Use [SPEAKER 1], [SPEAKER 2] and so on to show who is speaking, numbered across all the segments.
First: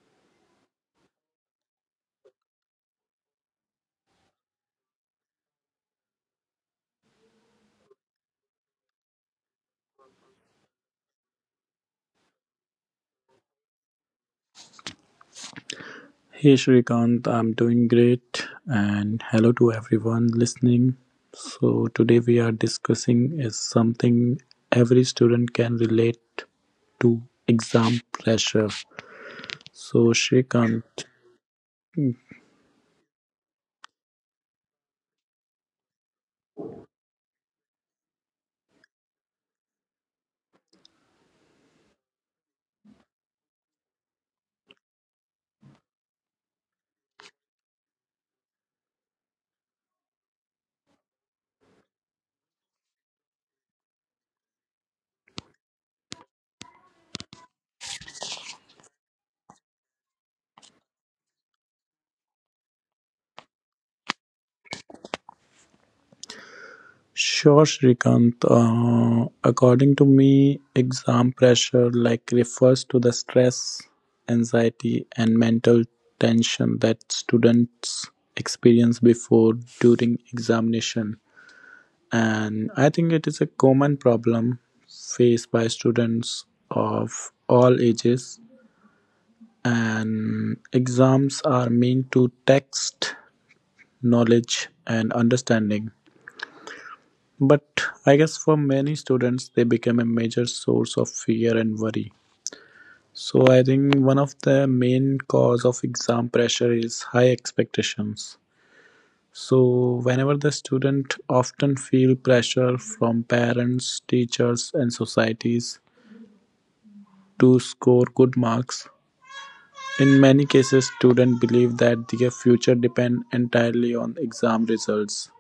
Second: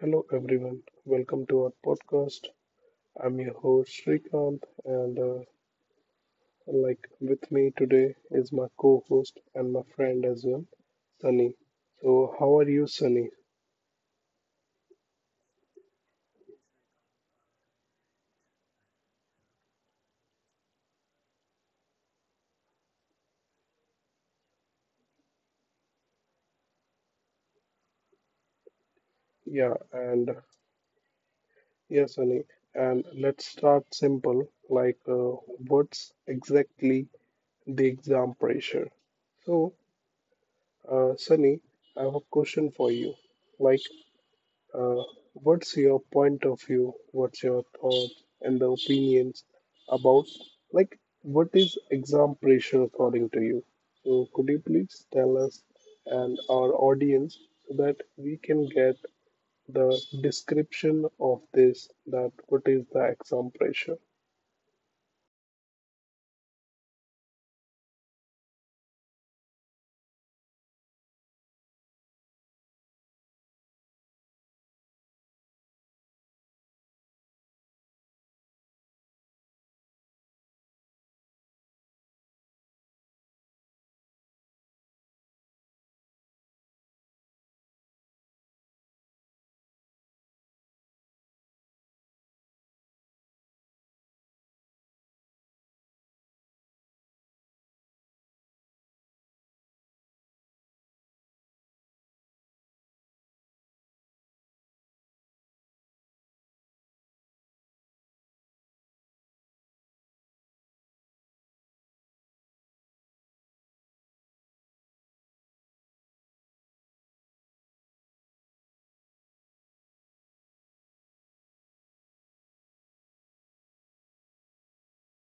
[SPEAKER 1] Hello, everyone. Welcome to our podcast. I'm your host, Srikanth, and with me today is my co host and my friend as well, Sunny. So, how are you, Sunny?
[SPEAKER 2] Hey Shrikant, I'm doing great, and hello to everyone listening. So, today we are discussing is something every student can relate to exam pressure.
[SPEAKER 1] Yeah,
[SPEAKER 2] So,
[SPEAKER 1] and
[SPEAKER 2] Shrikant,
[SPEAKER 1] yeah, Sunny. And let's start simple what's exactly the exam pressure? So, Sunny, I have a question for you. Like, Uh, what's your point of view? What's your thought and the opinions about, like, what is exam pressure according to you? So, could you please tell us and our audience so that we can get the description of this? That what is the exam pressure?
[SPEAKER 2] sure, Shrikant, according to me, exam pressure like refers to the stress, anxiety, and mental tension that students experience before during examination, and I think it is a common problem faced by students of all ages. And exams are meant to test knowledge and understanding, but I guess for many students, they become a major source of fear and worry. So I think one of the main cause of exam pressure is high expectations. So whenever the student often feel pressure from parents, teachers and societies to score good marks, in many cases students believe that their future depends entirely on exam results.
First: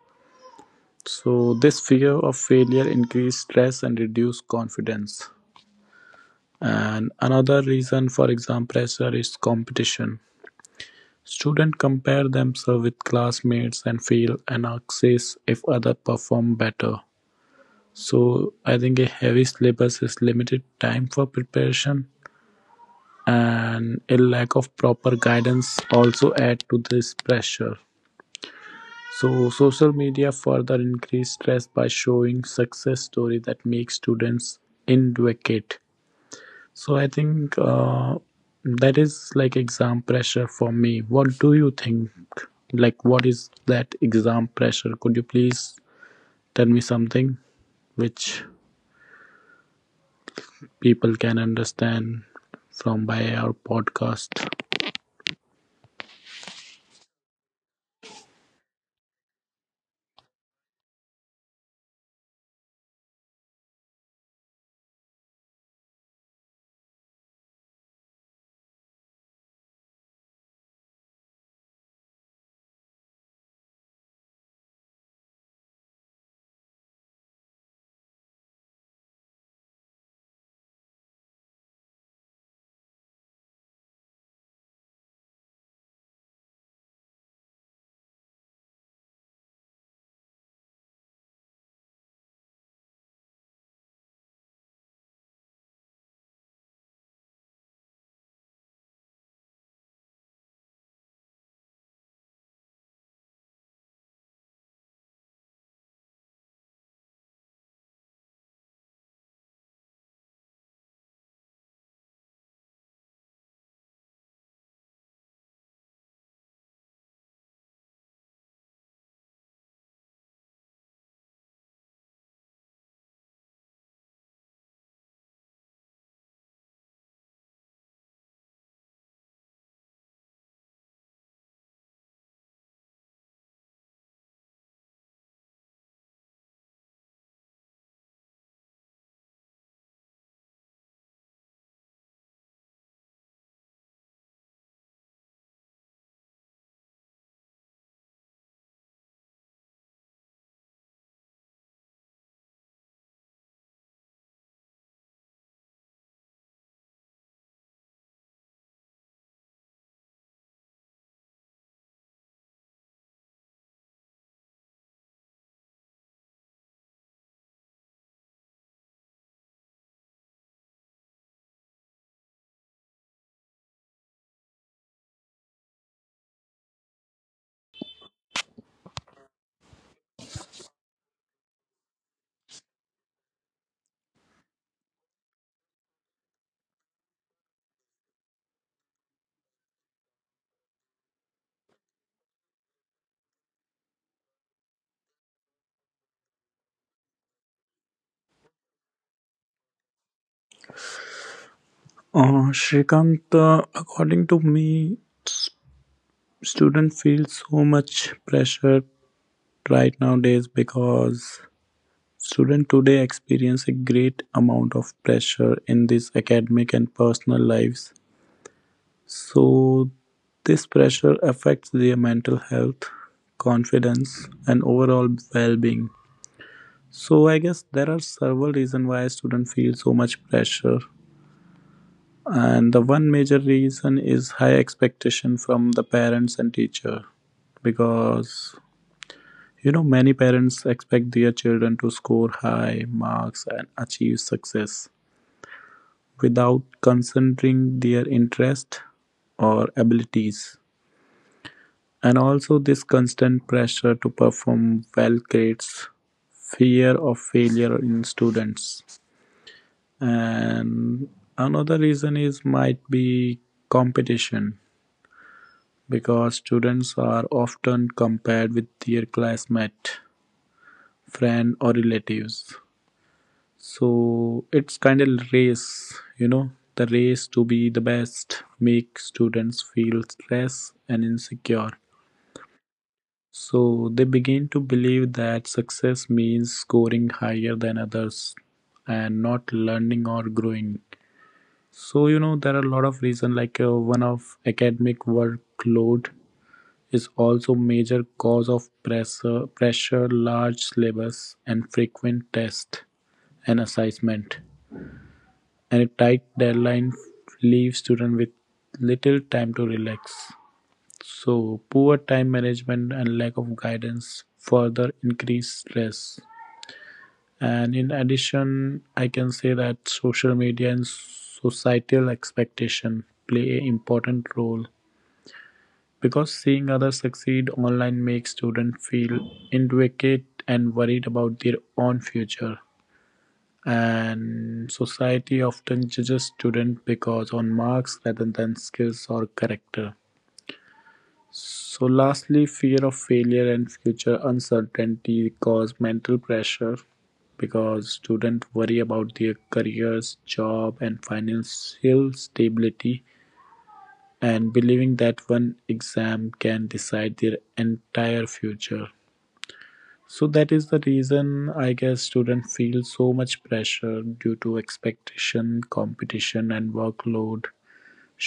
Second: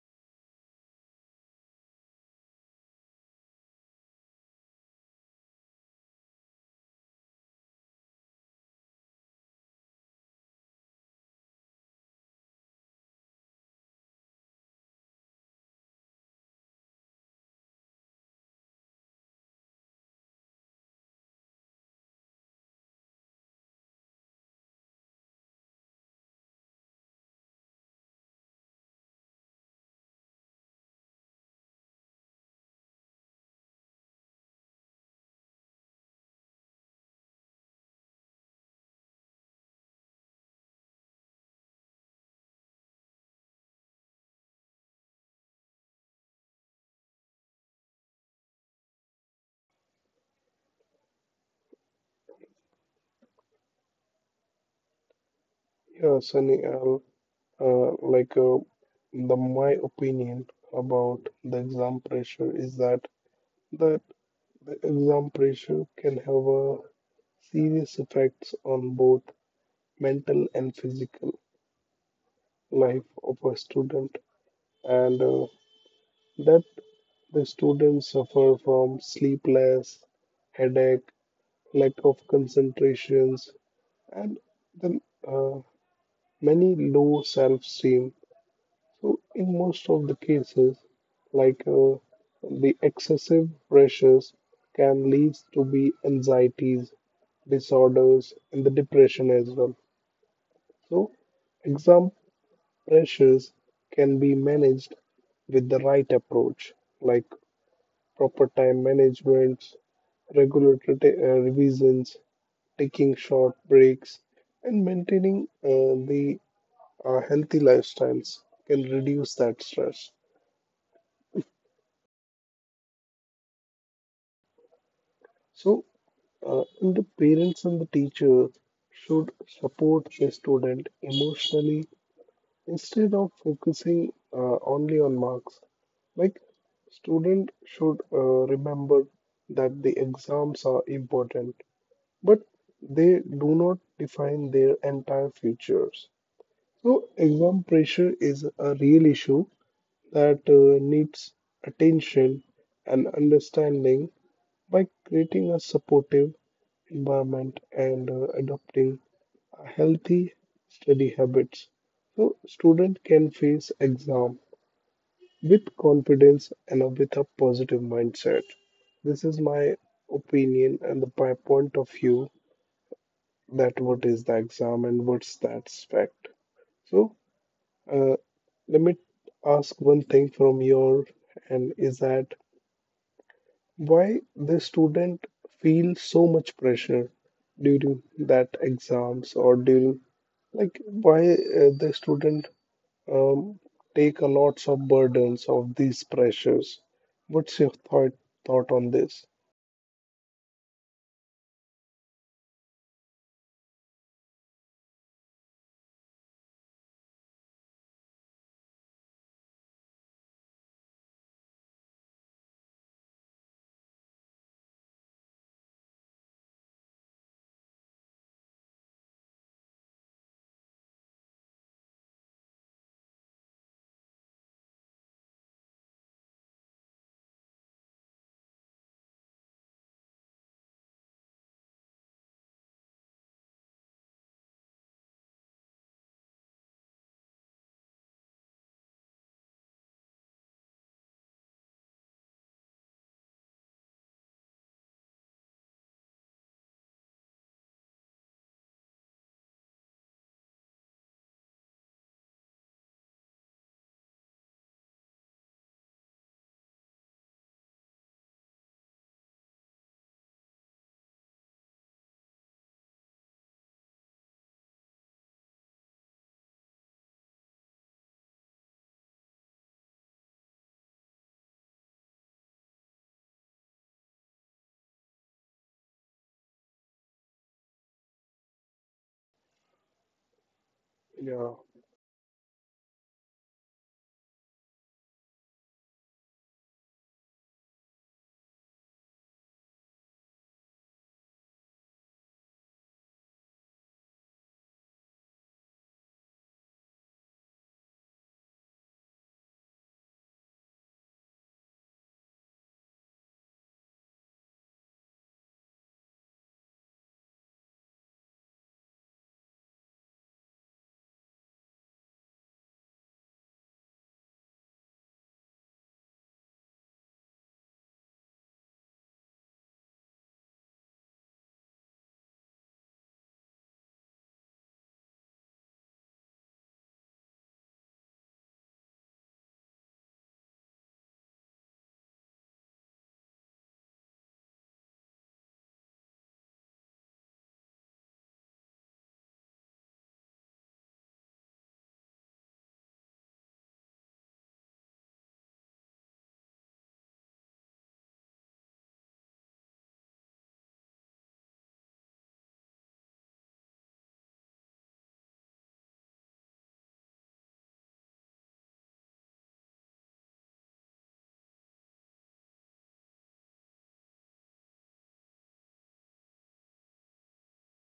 [SPEAKER 2] So this fear of failure increases stress and reduces confidence. And another reason for exam pressure is competition. Students compare themselves with classmates and feel anxious if others perform better. So I think a heavy syllabus is limited time for preparation and a lack of proper guidance also add to this pressure. So social media further increase stress by showing success story that make students indicate. So I think that is like exam pressure for me. What do you think, like what is that exam pressure? Could you please tell me something which people can understand from by our podcast?
[SPEAKER 1] Yeah, Sunny, I'll uh, like uh, the my opinion about the exam pressure is that the exam pressure can have a serious effects on both mental and physical life of a student, and that the students suffer from sleepless, headache, lack of concentrations, and the uh, many low self-esteem. So, in most of the cases, like uh, the excessive pressures can lead to be anxieties, disorders, and the depression as well. So, example pressures can be managed with the right approach, like proper time management, revisions, taking short breaks, and maintaining the healthy lifestyles can reduce that stress. So, and the parents and the teacher should support the student emotionally instead of focusing only on marks. Like, student should remember that the exams are important, but they do not define their entire futures. So, exam pressure is a real issue that needs attention and understanding by creating a supportive environment and adopting a healthy study habits. So, student can face exam with confidence and with a positive mindset. This is my opinion and the, my point of view that what is the exam and what's that fact. So uh, let me ask one thing from your and is that why the student feel so much pressure during that exams or during like why the student um, take a lots of burdens of these pressures. What's your thought on this?
[SPEAKER 2] Shrikant, according to me, student feel so much pressure right nowadays because student today experience a great amount of pressure in this academic and personal lives. So this pressure affects their mental health, confidence, and overall well-being. So I guess there are several reasons why student feel so much pressure, and the one major reason is high expectation from the parents and teacher, because you know many parents expect their children to score high marks and achieve success without considering their interest or abilities. And also this constant pressure to perform well creates fear of failure in students. And another reason is might be competition, because students are often compared with their classmate, friend or relatives. So it's kind of race, you know, the race to be the best make students feel stress and insecure.
[SPEAKER 1] Yeah,
[SPEAKER 2] So they begin to believe that success means scoring higher than others and not learning or growing. So you know there are a lot of reason, like one of academic workload is also major cause of pressure, large syllabus and frequent tests and assessment, and a tight deadline leaves students with little time to relax. So, poor time management and lack of guidance further increase stress. And in addition, I can say that social media and societal expectation play an important role, because seeing others succeed online makes students feel inadequate and worried about their own future. And society often judges students because on marks rather than skills or character. So lastly, fear of failure and future uncertainty cause mental pressure, because students worry about their careers, job and financial stability, and believing that one exam can decide their entire future. So that is the reason, I guess, students feel so much pressure due to expectation, competition and workload,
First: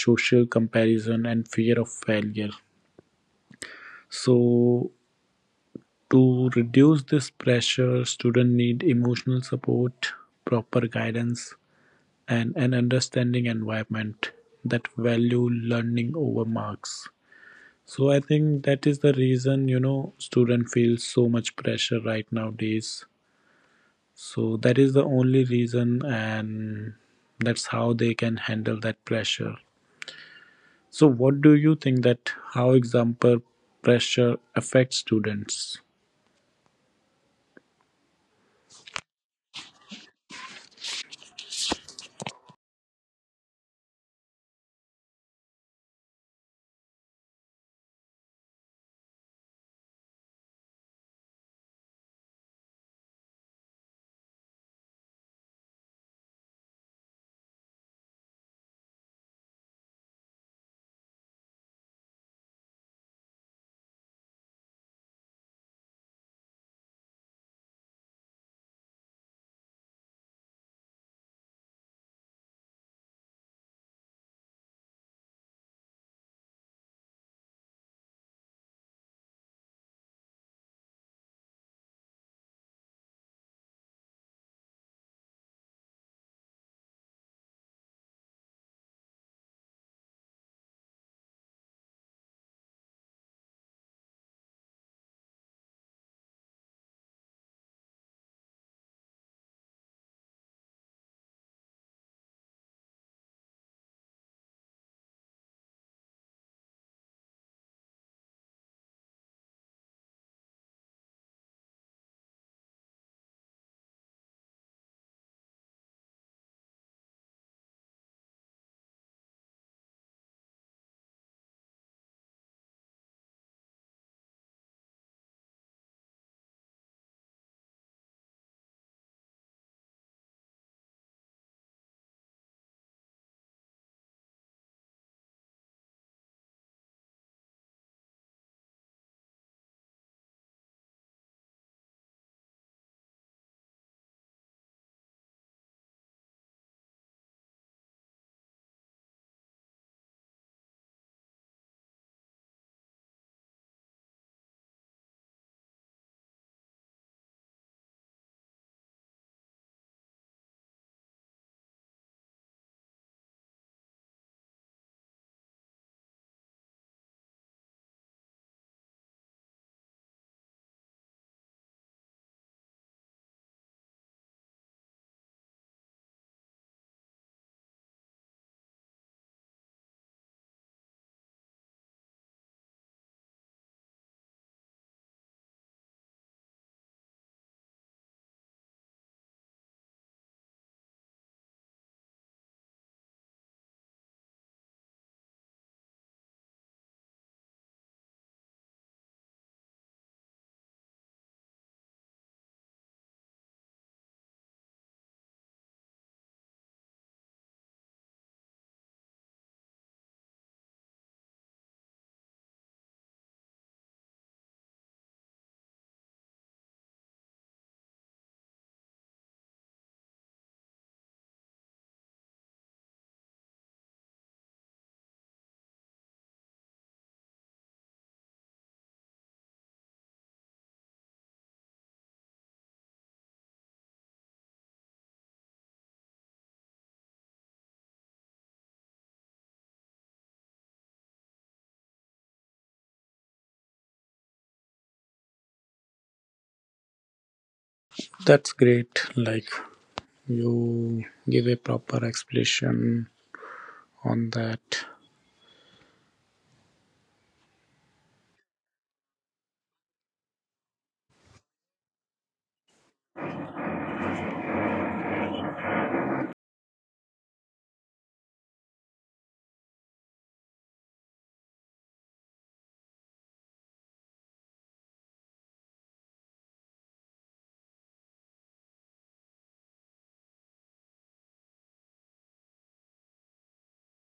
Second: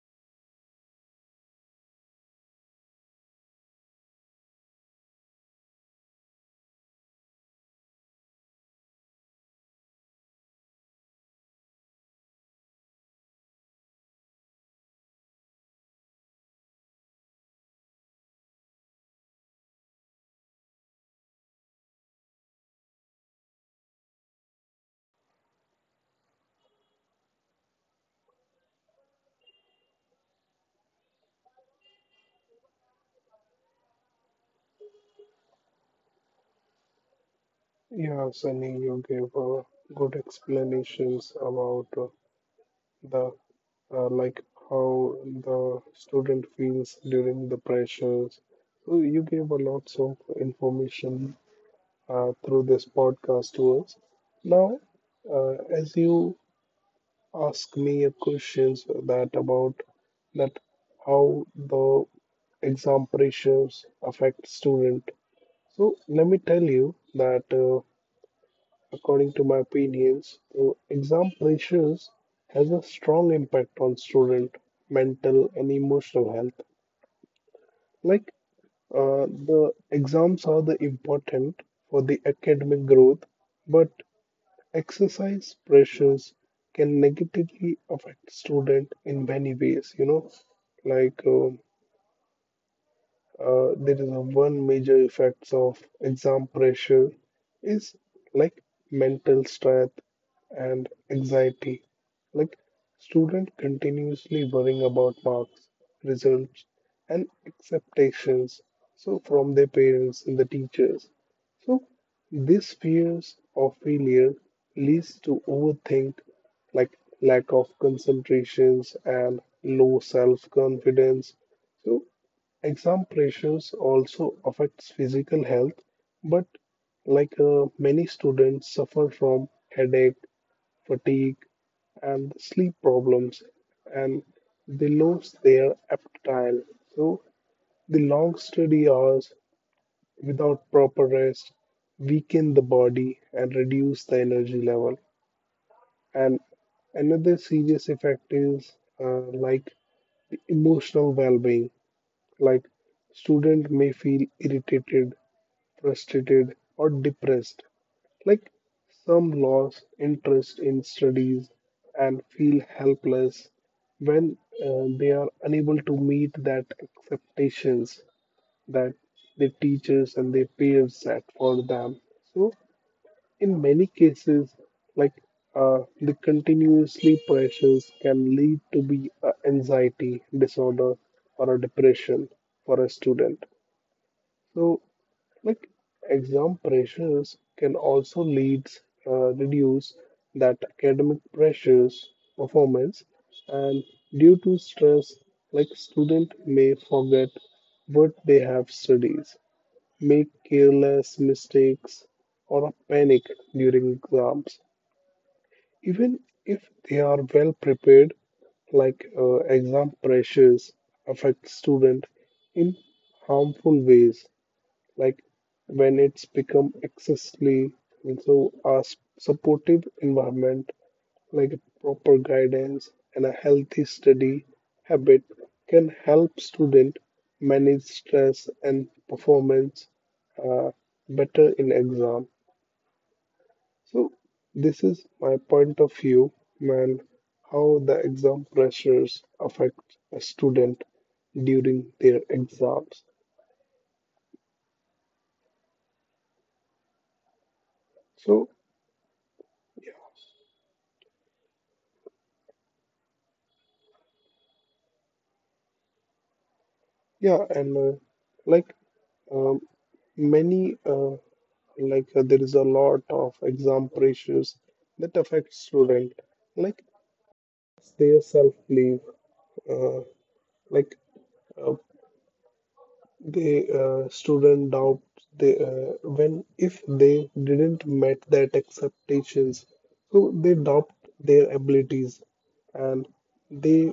[SPEAKER 2] social comparison and fear of failure. So to reduce this pressure, students need emotional support, proper guidance, and an understanding environment that value learning over marks. So I think that is the reason, you know, student feels so much pressure right nowadays. So that is the only reason, and that's how they can handle that pressure. So what do you think, that how example pressure affects students?
[SPEAKER 1] yeah, Sunny, you gave good explanations about the like how the student feels during the pressures. So you gave a lots of information through this podcast to us. Now, as you ask me a questions that about that how the exam pressures affect student so let me tell you that according to my opinions exam pressures has a strong impact on student mental and emotional health like uh, the exams are the important for the academic growth but exercise pressures can negatively affect student in many ways you know like uh, there is a one major effects of exam pressure is like mental stress and anxiety. Like student continuously worrying about marks, results, and expectations. So from their parents and the teachers. So these fears of failure leads to overthink, like lack of concentrations and low self-confidence. So exam pressures also affects physical health, but many students suffer from headache, fatigue, and sleep problems, and they lose their appetite. So the long study hours without proper rest weaken the body and reduce the energy level. And another serious effect is like the emotional well-being. Like student may feel irritated, frustrated, or depressed. Like some lose interest in studies and feel helpless when they are unable to meet that expectations that their teachers and their peers set for them. So in many cases, like the continuously pressures can lead to be a anxiety disorder or a depression for a student. So like exam pressures can also lead reduce that academic pressures performance and due to stress like student may forget what they have studied make careless mistakes or panic during exams even if they are well prepared exam pressures affect student in harmful ways like when it's become excessively and so a supportive environment like proper guidance and a healthy study habit can help student manage stress and performance uh, better in exam so this is my point of view man how the exam pressures affect a student during their exams
[SPEAKER 2] That's
[SPEAKER 1] so
[SPEAKER 2] great. Like
[SPEAKER 1] yeah,
[SPEAKER 2] you give a proper explanation on that.
[SPEAKER 1] yeah, and like Um, many there is a lot of exam pressures that affect student, like their self belief, uh, like uh, the student doubt they when if they didn't met that expectations, so they doubt their abilities and they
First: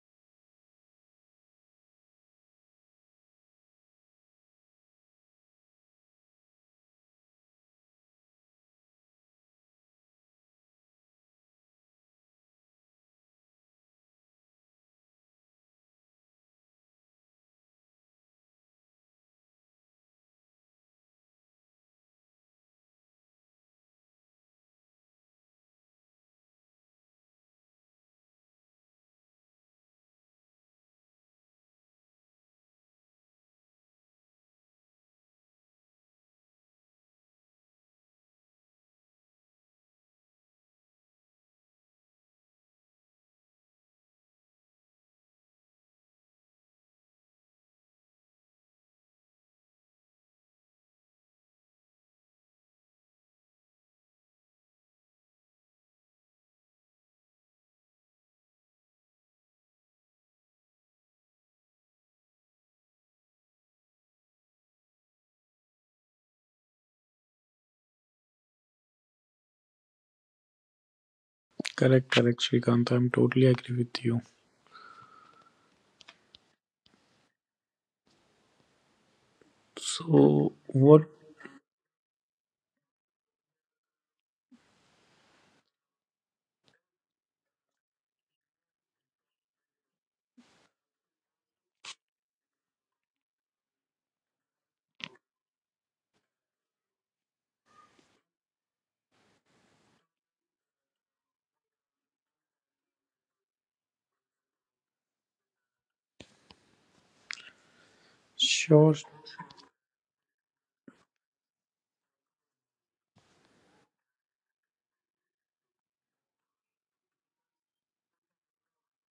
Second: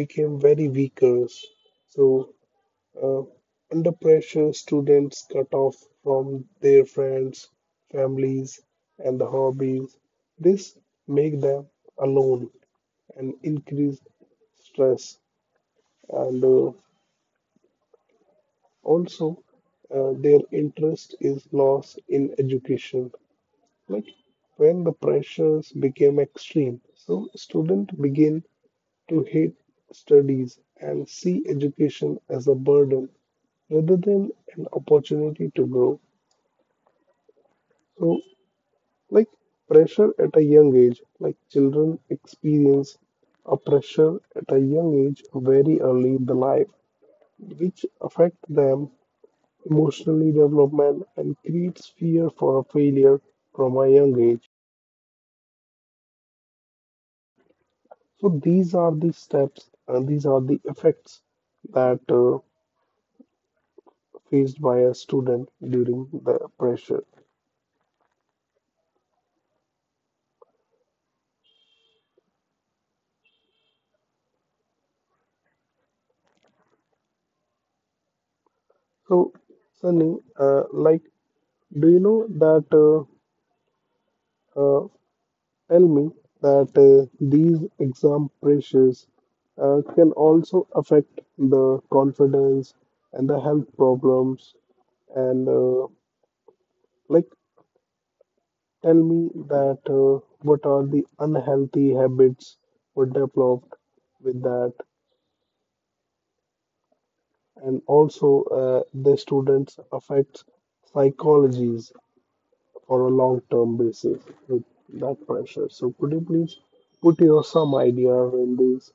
[SPEAKER 1] became very weakers. So Uh, under pressure, students cut off from their friends, families, and the hobbies. This make them alone and increase stress, and also their interest is lost in education. Like when the pressures became extreme, so students begin to hate studies and see education as a burden rather than an opportunity to grow. So, like pressure at a young age, like children experience a pressure at a young age very early in the life, which affect them emotionally development and creates fear for a failure from a young age. So these are the steps and these are the effects that faced by a student during the pressure.
[SPEAKER 2] Correct, correct, Srikant. I'm totally agree with you.
[SPEAKER 1] So, Sunny,
[SPEAKER 2] So what?
[SPEAKER 1] like, do you know that? Uh, tell me that these exam pressures can also affect the confidence and the health problems. And like, tell me that what are the unhealthy habits were developed with that, and also
[SPEAKER 2] Sure.
[SPEAKER 1] the students affects psychologies for a long-term basis with that pressure. So could you please put your some idea in this?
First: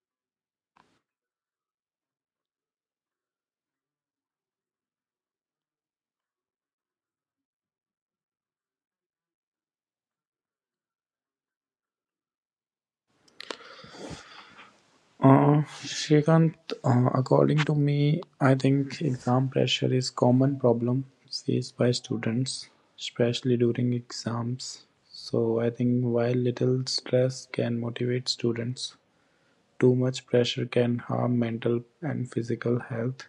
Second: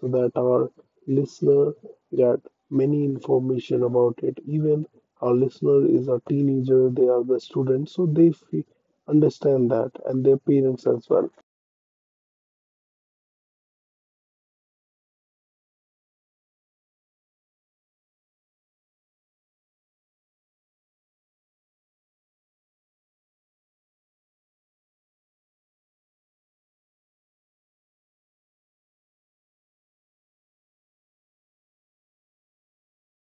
[SPEAKER 1] So that our listener get many information about it. Even our listener is a teenager, they are the students, so they fe understand that and their parents as well.
[SPEAKER 2] Shrikant, according to me, I think exam pressure is common problem faced by students, especially during exams. So I think while little stress can motivate students, too much pressure can harm mental and physical health.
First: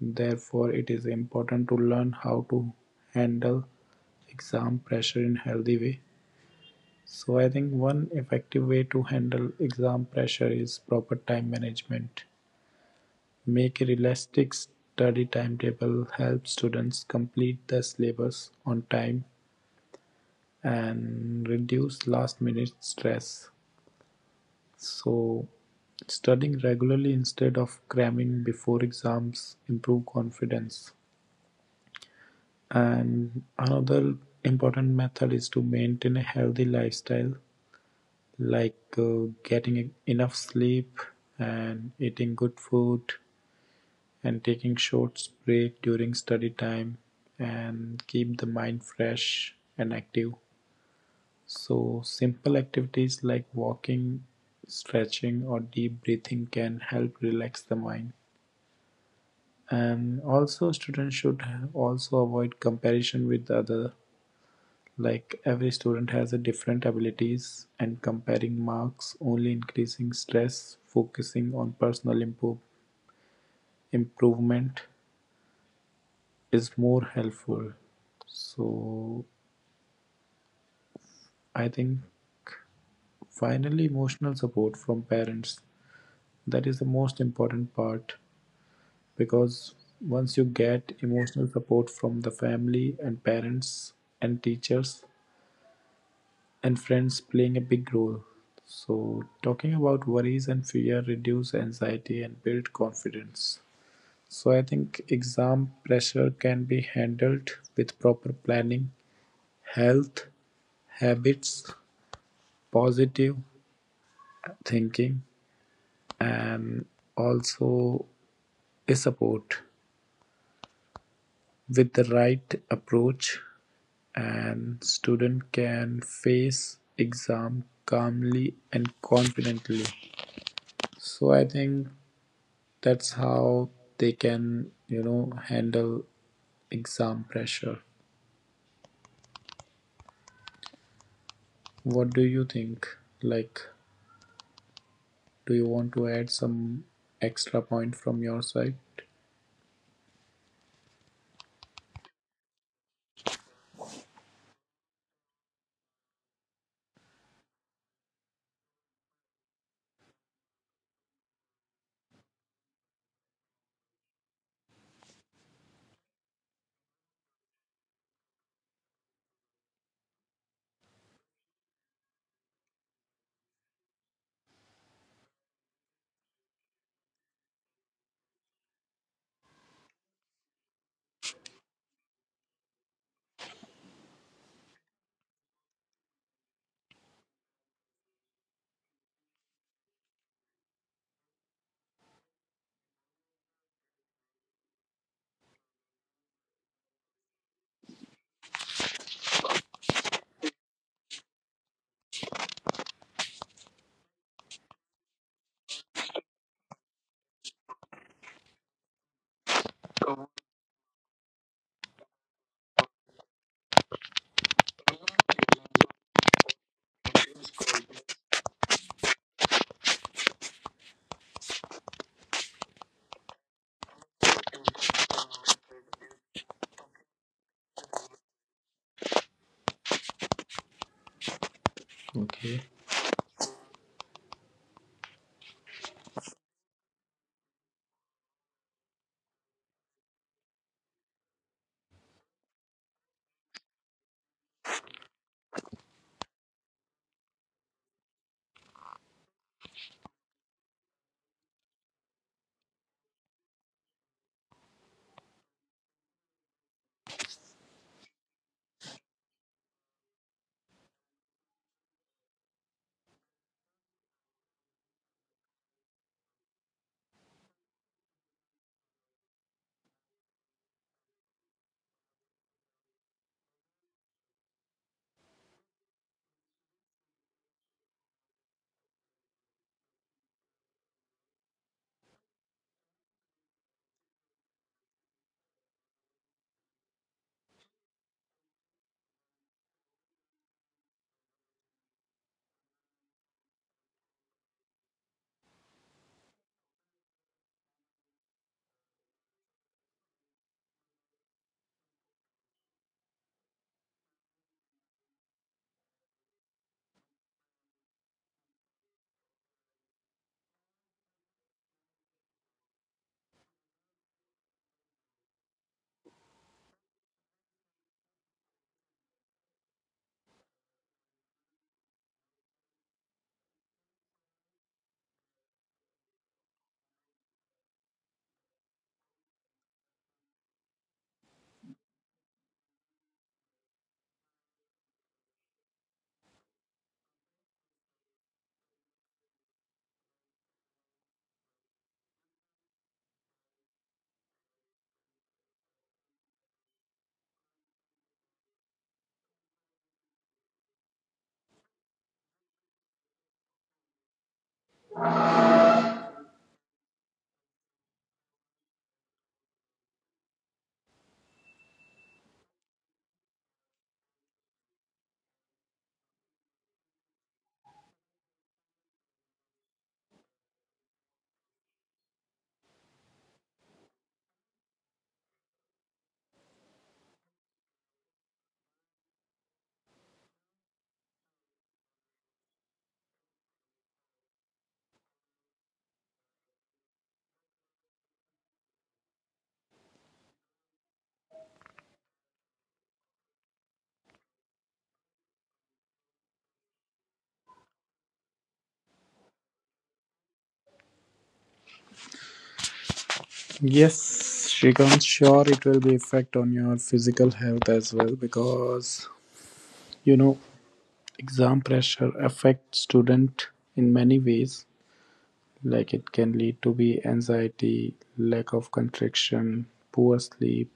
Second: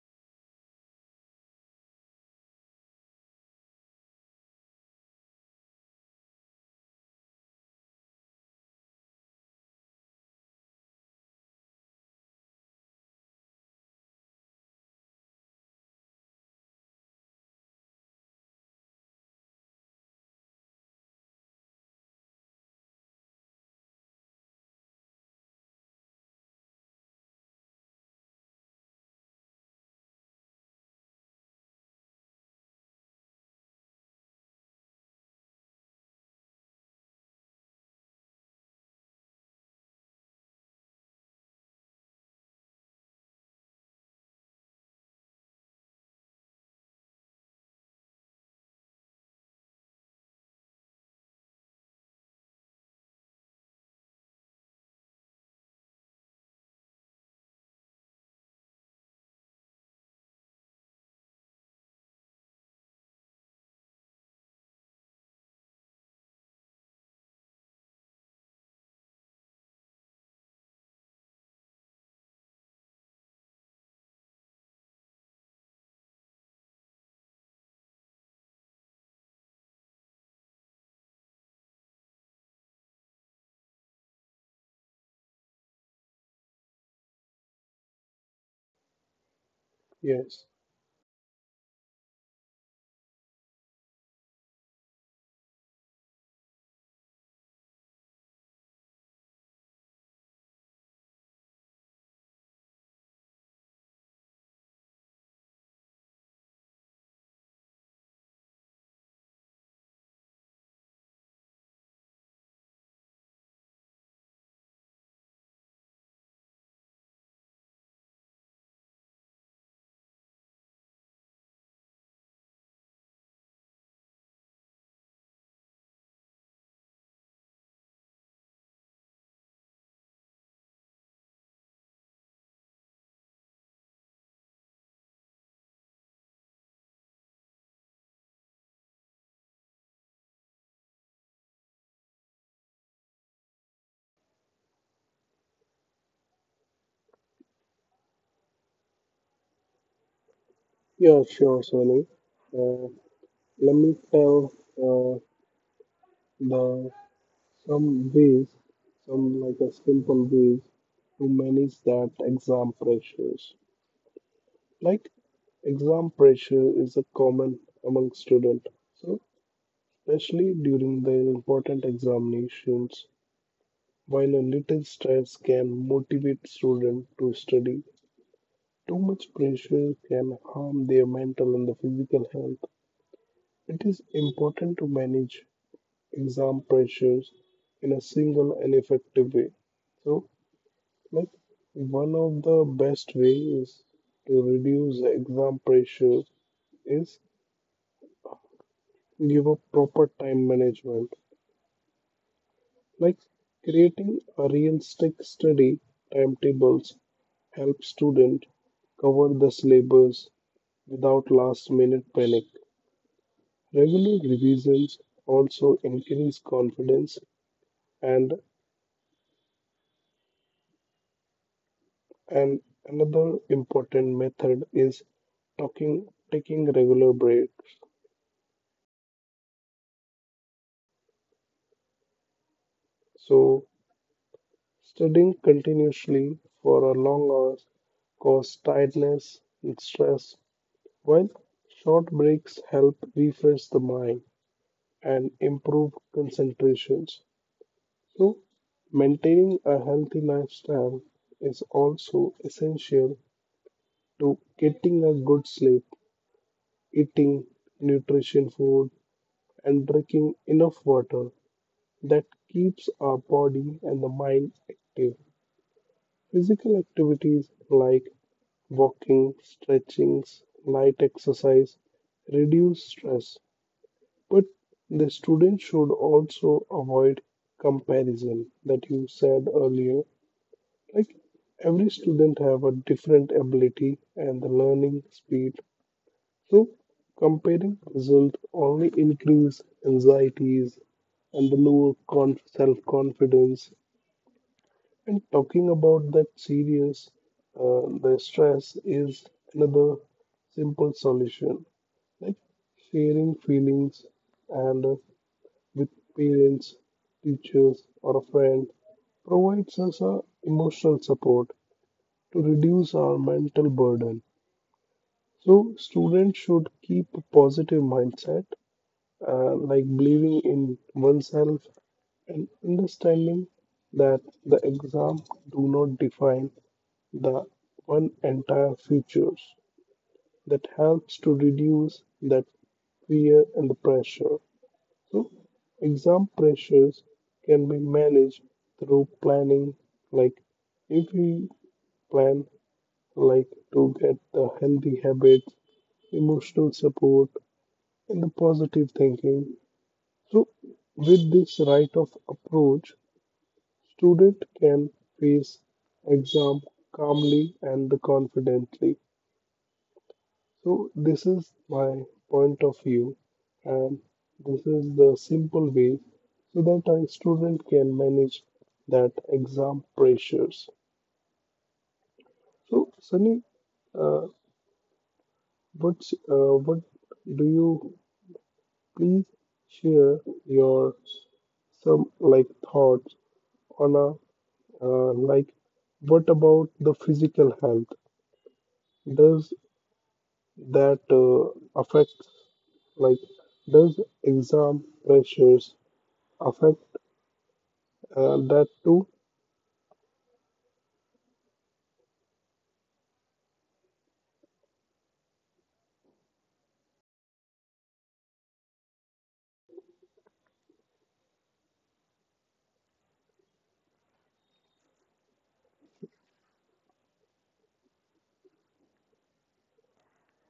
[SPEAKER 2] Therefore, it is important to learn how to handle exam pressure in healthy way. So I think one effective way to handle exam pressure is proper time management. Make a realistic study timetable, help students complete the syllabus on time, and reduce last-minute stress. So, studying regularly instead of cramming before exams improve confidence. And another important method is to maintain a healthy lifestyle, like getting enough sleep and eating good food and taking short breaks during study time, and keep the mind fresh and active. So, simple activities like walking, stretching, or deep breathing can help relax the mind. And also, students should also avoid comparison with other. Like every student has a different abilities, and comparing marks only increasing stress. Focusing on personal improve, improvement is more helpful. So I think finally emotional support from parents, that is the most important part, because once you
[SPEAKER 1] Yes,
[SPEAKER 2] get emotional support from the family and parents and teachers and friends playing a big role. So talking about worries and fear reduce anxiety and build confidence. So I think exam pressure can be handled with proper planning, health habits, positive thinking, and also a support. With the right approach, and student can face exam calmly and confidently. So I think that's how they can, you know, handle exam pressure. What do you think, like do you want to add some extra point from your side?
[SPEAKER 1] yeah, sure, Sony. Uh, Let me tell uh, the some ways, some like a simple ways to manage that exam pressures. Like exam pressure is a common among student. So especially during their important examinations. While a little stress can motivate students to study, too much pressure can harm their mental and the physical health. It is important to manage exam pressures in a single and effective way. So, like one of the best ways to reduce the exam pressure is give a proper time management. Like creating a realistic study timetables helps students cover the syllabus without last minute panic. Regular revisions also increase confidence and and another important method is talking taking regular breaks.
[SPEAKER 2] Okay.
[SPEAKER 1] So studying continuously for a long hours cause tiredness and stress, while short breaks help refresh the mind and improved concentrations. So, maintaining a healthy lifestyle is also essential to getting a good sleep, eating nutrition food, and drinking enough water that keeps our body and the mind active. Physical activities like walking, stretchings, light exercise reduce stress. But the student should also avoid comparison that you said earlier. Like every student have a different ability and the learning speed. So comparing result only increase anxieties and the lower self-confidence. And talking about that serious, the stress is another simple solution. Like sharing feelings and with parents, teachers, or a friend provides us a emotional support to reduce our mental burden. So students should keep a positive mindset, like believing in oneself and understanding that the exam do not define the one entire futures. That helps to reduce that fear and the pressure. So, exam pressures can be managed through planning. Like, if we plan, like, to get the healthy habits, emotional support, and the positive thinking. So, with this right of approach, student can face exam calmly and confidently. So, this is my point of view, and this is the simple way so that a student can manage that exam pressures. So, Sunny, uh, what do you please share your some like thoughts on a like what about the physical health? Does that affect like does exam pressures affect that too,
[SPEAKER 2] Yes, Shrikant, sure it will be effect on your physical health as well, because you know exam pressure affects student in many ways. Like it can lead to be anxiety, lack of contraction, poor sleep.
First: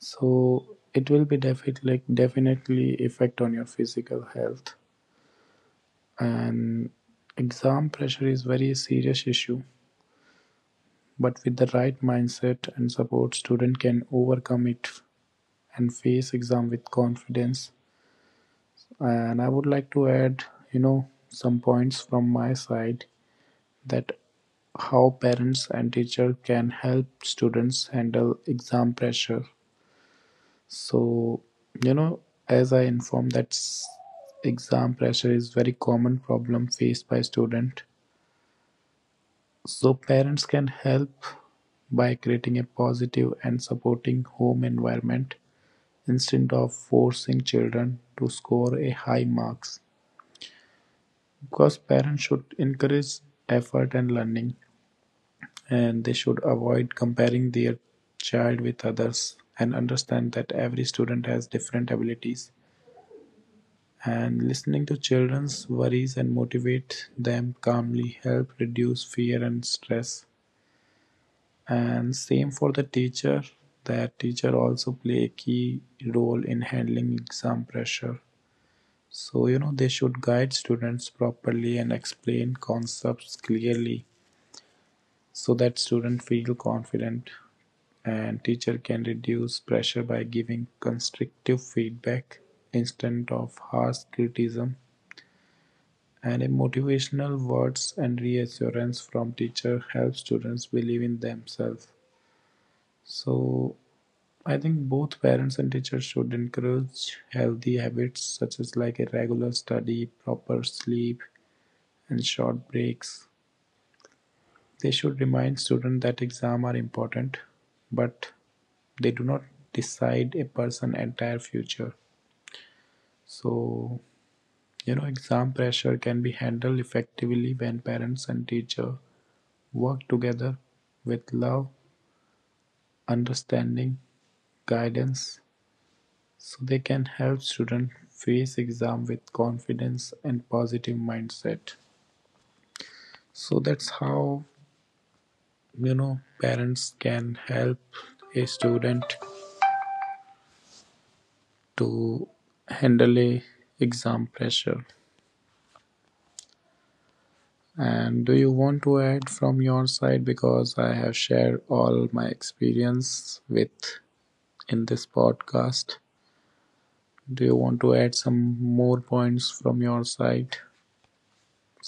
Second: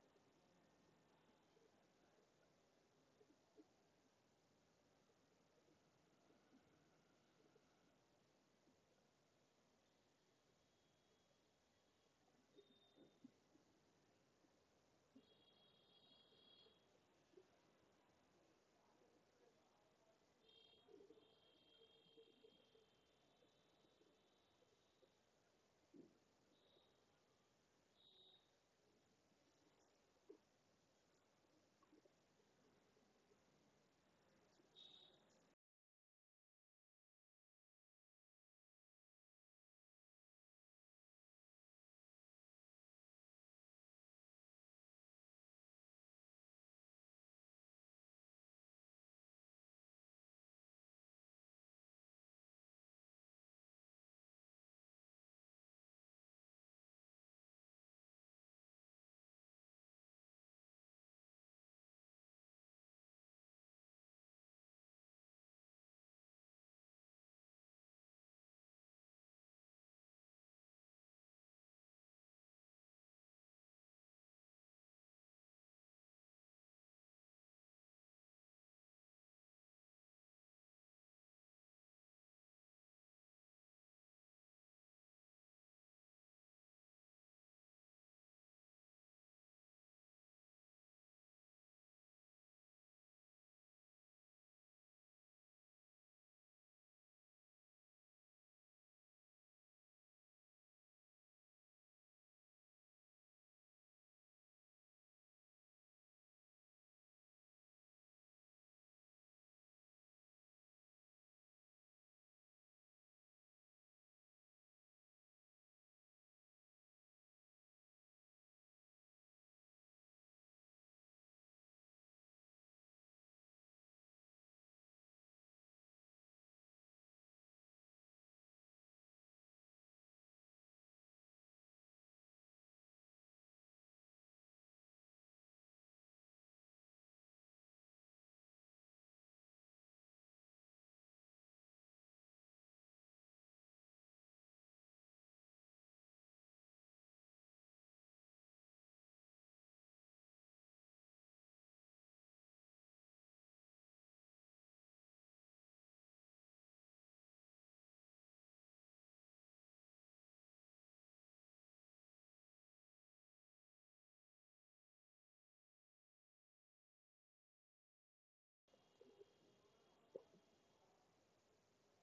[SPEAKER 2] So it will be definitely, like, definitely effect on your physical health. And exam pressure is very serious issue, but with the right mindset and support, student can overcome it and face exam with confidence. And I would like to add, you know, some points from my side, that how parents and teacher can help students handle exam pressure. So you know, as I informed, that exam pressure is very common problem faced by student. So parents can help by creating a positive and supporting home environment, instead of forcing children to score a high marks, because parents should encourage effort and learning, and they should avoid comparing their child with others and understand that every student has different abilities. And listening to children's worries and motivate them calmly help reduce fear and stress. And same for the teacher, that teacher also play a key role in handling exam pressure. So, you know, they should guide students properly and explain concepts clearly so that students feel confident, and teacher can reduce pressure by giving constructive feedback instead of harsh criticism. And a motivational words and reassurance from teacher help students believe in themselves. So I think both parents and teachers should encourage healthy habits such as like a regular study, proper sleep and short breaks. They should remind students that exams are important, but they do not decide a person's entire future. So, you know, exam pressure can be handled effectively when parents and teacher work together with love, understanding, guidance, so they can help students face exam with confidence and positive mindset. So that's how, you know, parents can help a student to handle a exam pressure. And do you want to add from your side, because I have shared all my experience with in this podcast? Do you want to add some more points from your side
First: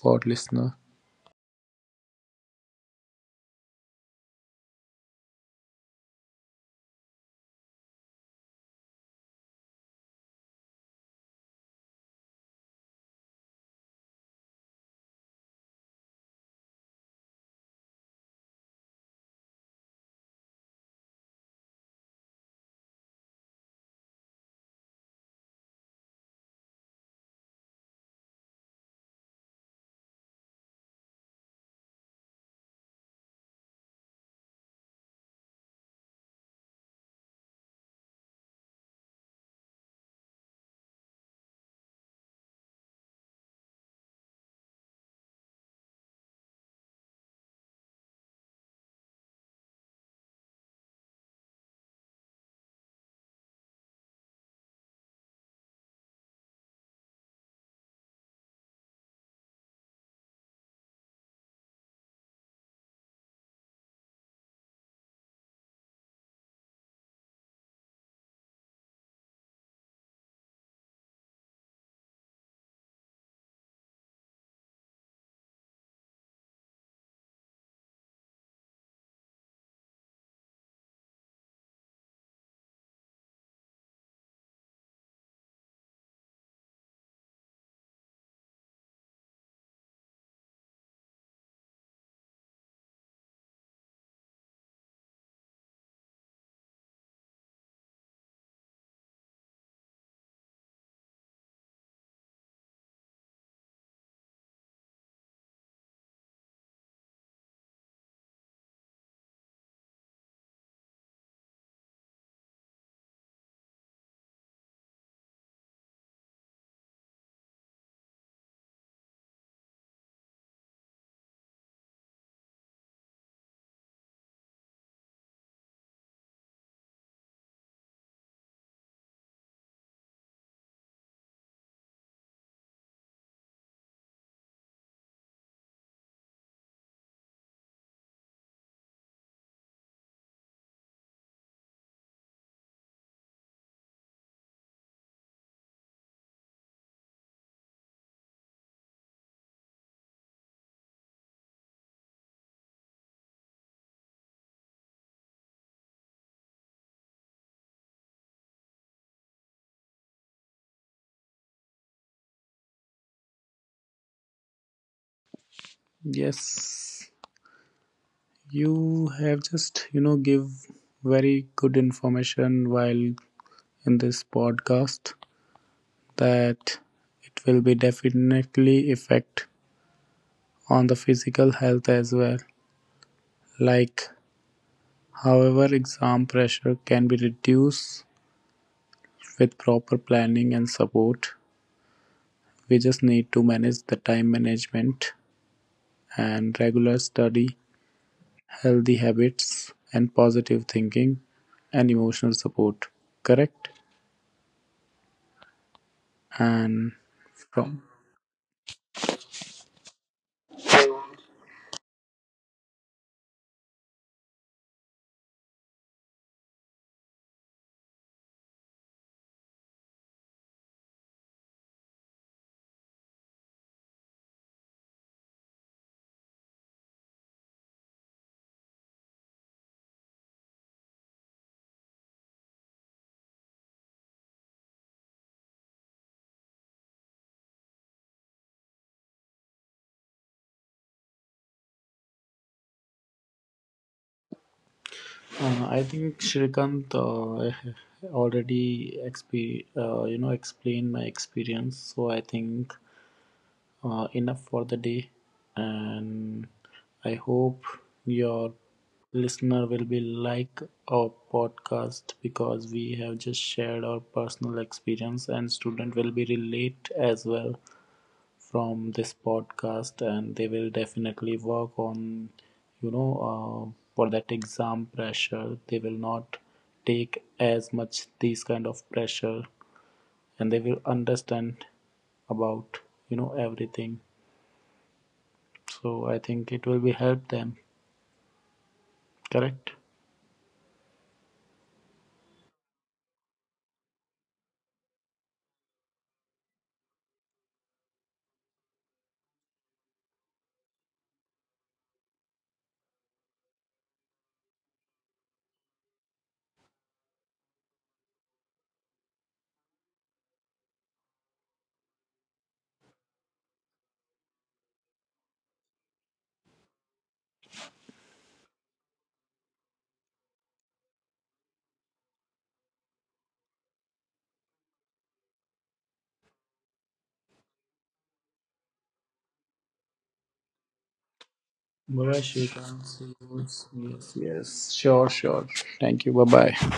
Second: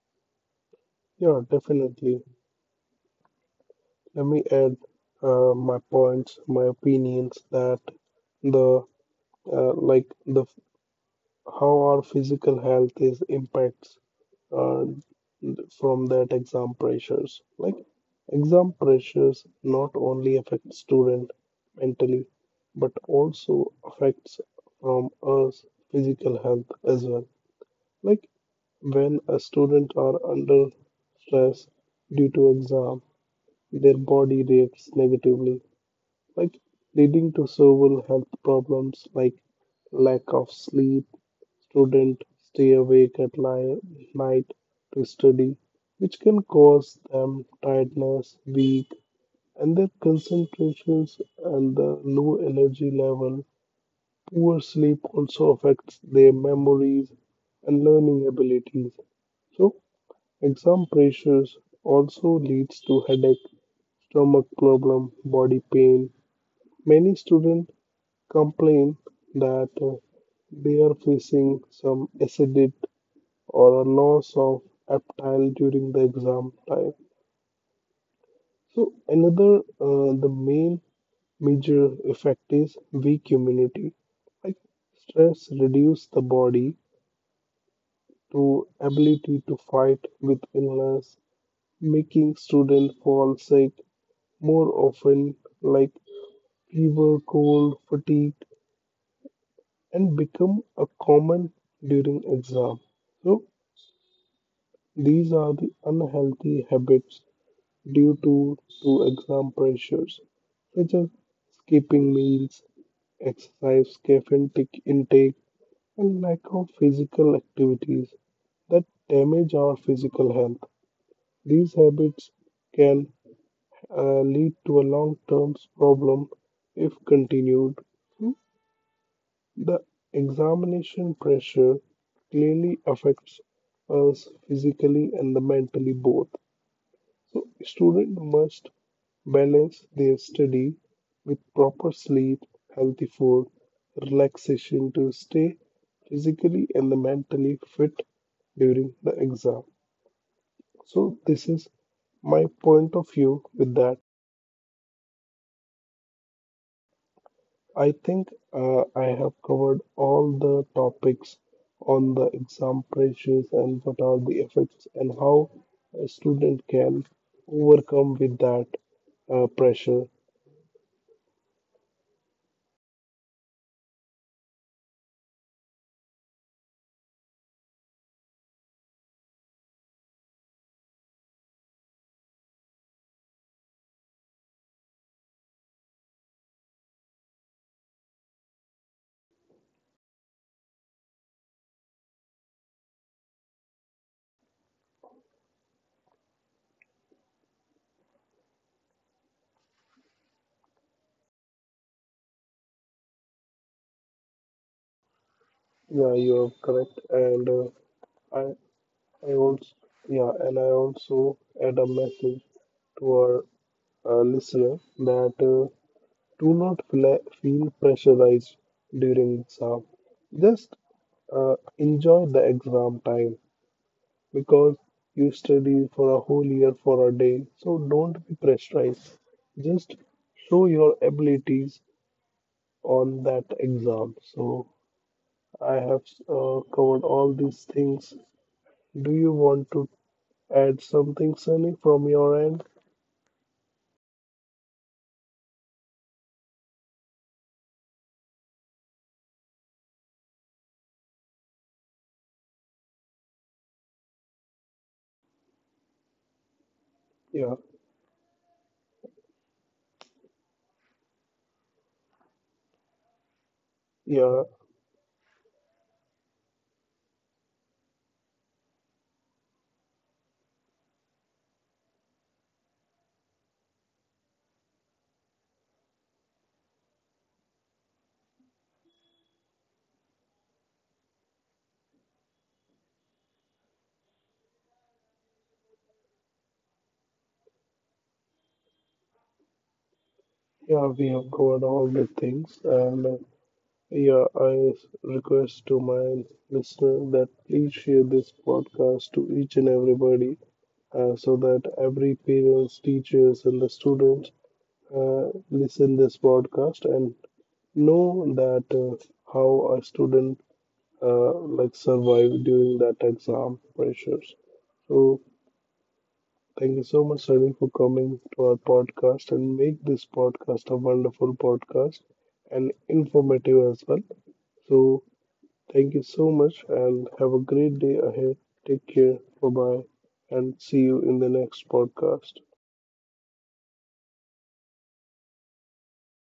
[SPEAKER 2] for listener?
[SPEAKER 1] yeah, definitely. Let me add my points, my opinions that the like the how our physical health is impacts uh, from that exam pressures. Like exam pressures not only affect student mentally, but also affects from us physical health as well. Like when a student are under stress due to exam their body reacts negatively, like leading to several health problems like lack of sleep, student stay awake at night to study, which can cause them tiredness, weak, and their concentrations and the low energy level. Poor sleep also affects their memories and learning abilities. So, exam pressures also leads to headache, stomach problem, body pain. Many students complain that they are facing some acidity or a loss of appetite during the exam time. So another, the main major effect is weak immunity. Like stress reduces the body to ability to fight with illness, making students fall sick more often, like fever, cold, fatigue, and become a common during exam. So these are the unhealthy habits due to exam pressures, such as skipping meals, exercise, caffeine intake, and lack of physical activities that damage our physical health. These habits can lead to a long-term problem if continued. The examination pressure clearly affects us physically and mentally both. So student must balance their study with proper sleep, healthy food, relaxation to stay physically and mentally fit during the exam. So this is my point of view with that. I think I have covered all the topics on the exam pressures and what are the effects and how a student
[SPEAKER 2] Yes,
[SPEAKER 1] can overcome with that
[SPEAKER 2] you have just, you know,
[SPEAKER 1] pressure.
[SPEAKER 2] give very good information while in this podcast, that it will be definitely effect on the physical health as well. Like, however, exam pressure can be reduced with proper planning and support. We just need to manage the time management and regular study, healthy habits, and positive thinking and emotional support. Correct?
[SPEAKER 1] Yeah, you are
[SPEAKER 2] And
[SPEAKER 1] correct. And
[SPEAKER 2] from
[SPEAKER 1] I, I also, yeah, and I also add a message to our listener that do not feel pressurized during exam. Just enjoy the exam time because you study for a whole year for a day. So don't be pressurized. Just show your abilities on that exam. So I have covered all these things. Do you want to add something, Sunny, from your end?
[SPEAKER 2] I think Shrikant already you know, explained my experience, so I think enough for the day. And I hope
[SPEAKER 1] Yeah,
[SPEAKER 2] your listener will be like our podcast, because we have just shared our personal
[SPEAKER 1] yeah,
[SPEAKER 2] experience and student will be relate as well from this podcast, and they will definitely work on, you know, for that exam pressure they will not take as much these kind of pressure, and they will understand about, you know, everything. So I think it will be help them, correct?
[SPEAKER 1] yeah. We have covered all the things, and yeah, I request to my listener that please share this podcast to each and everybody so that every parents, teachers, and the students listen this podcast and know that how a student like survive during that exam pressures. So thank you so much, Sunny, for coming to our podcast and make this podcast a wonderful podcast and informative as well. So thank you so much and have a great day ahead. Take care. Bye bye. And see you in the next
[SPEAKER 2] Bye.
[SPEAKER 1] podcast.
[SPEAKER 2] Yes, yes. Sure, sure. Thank you. Bye bye.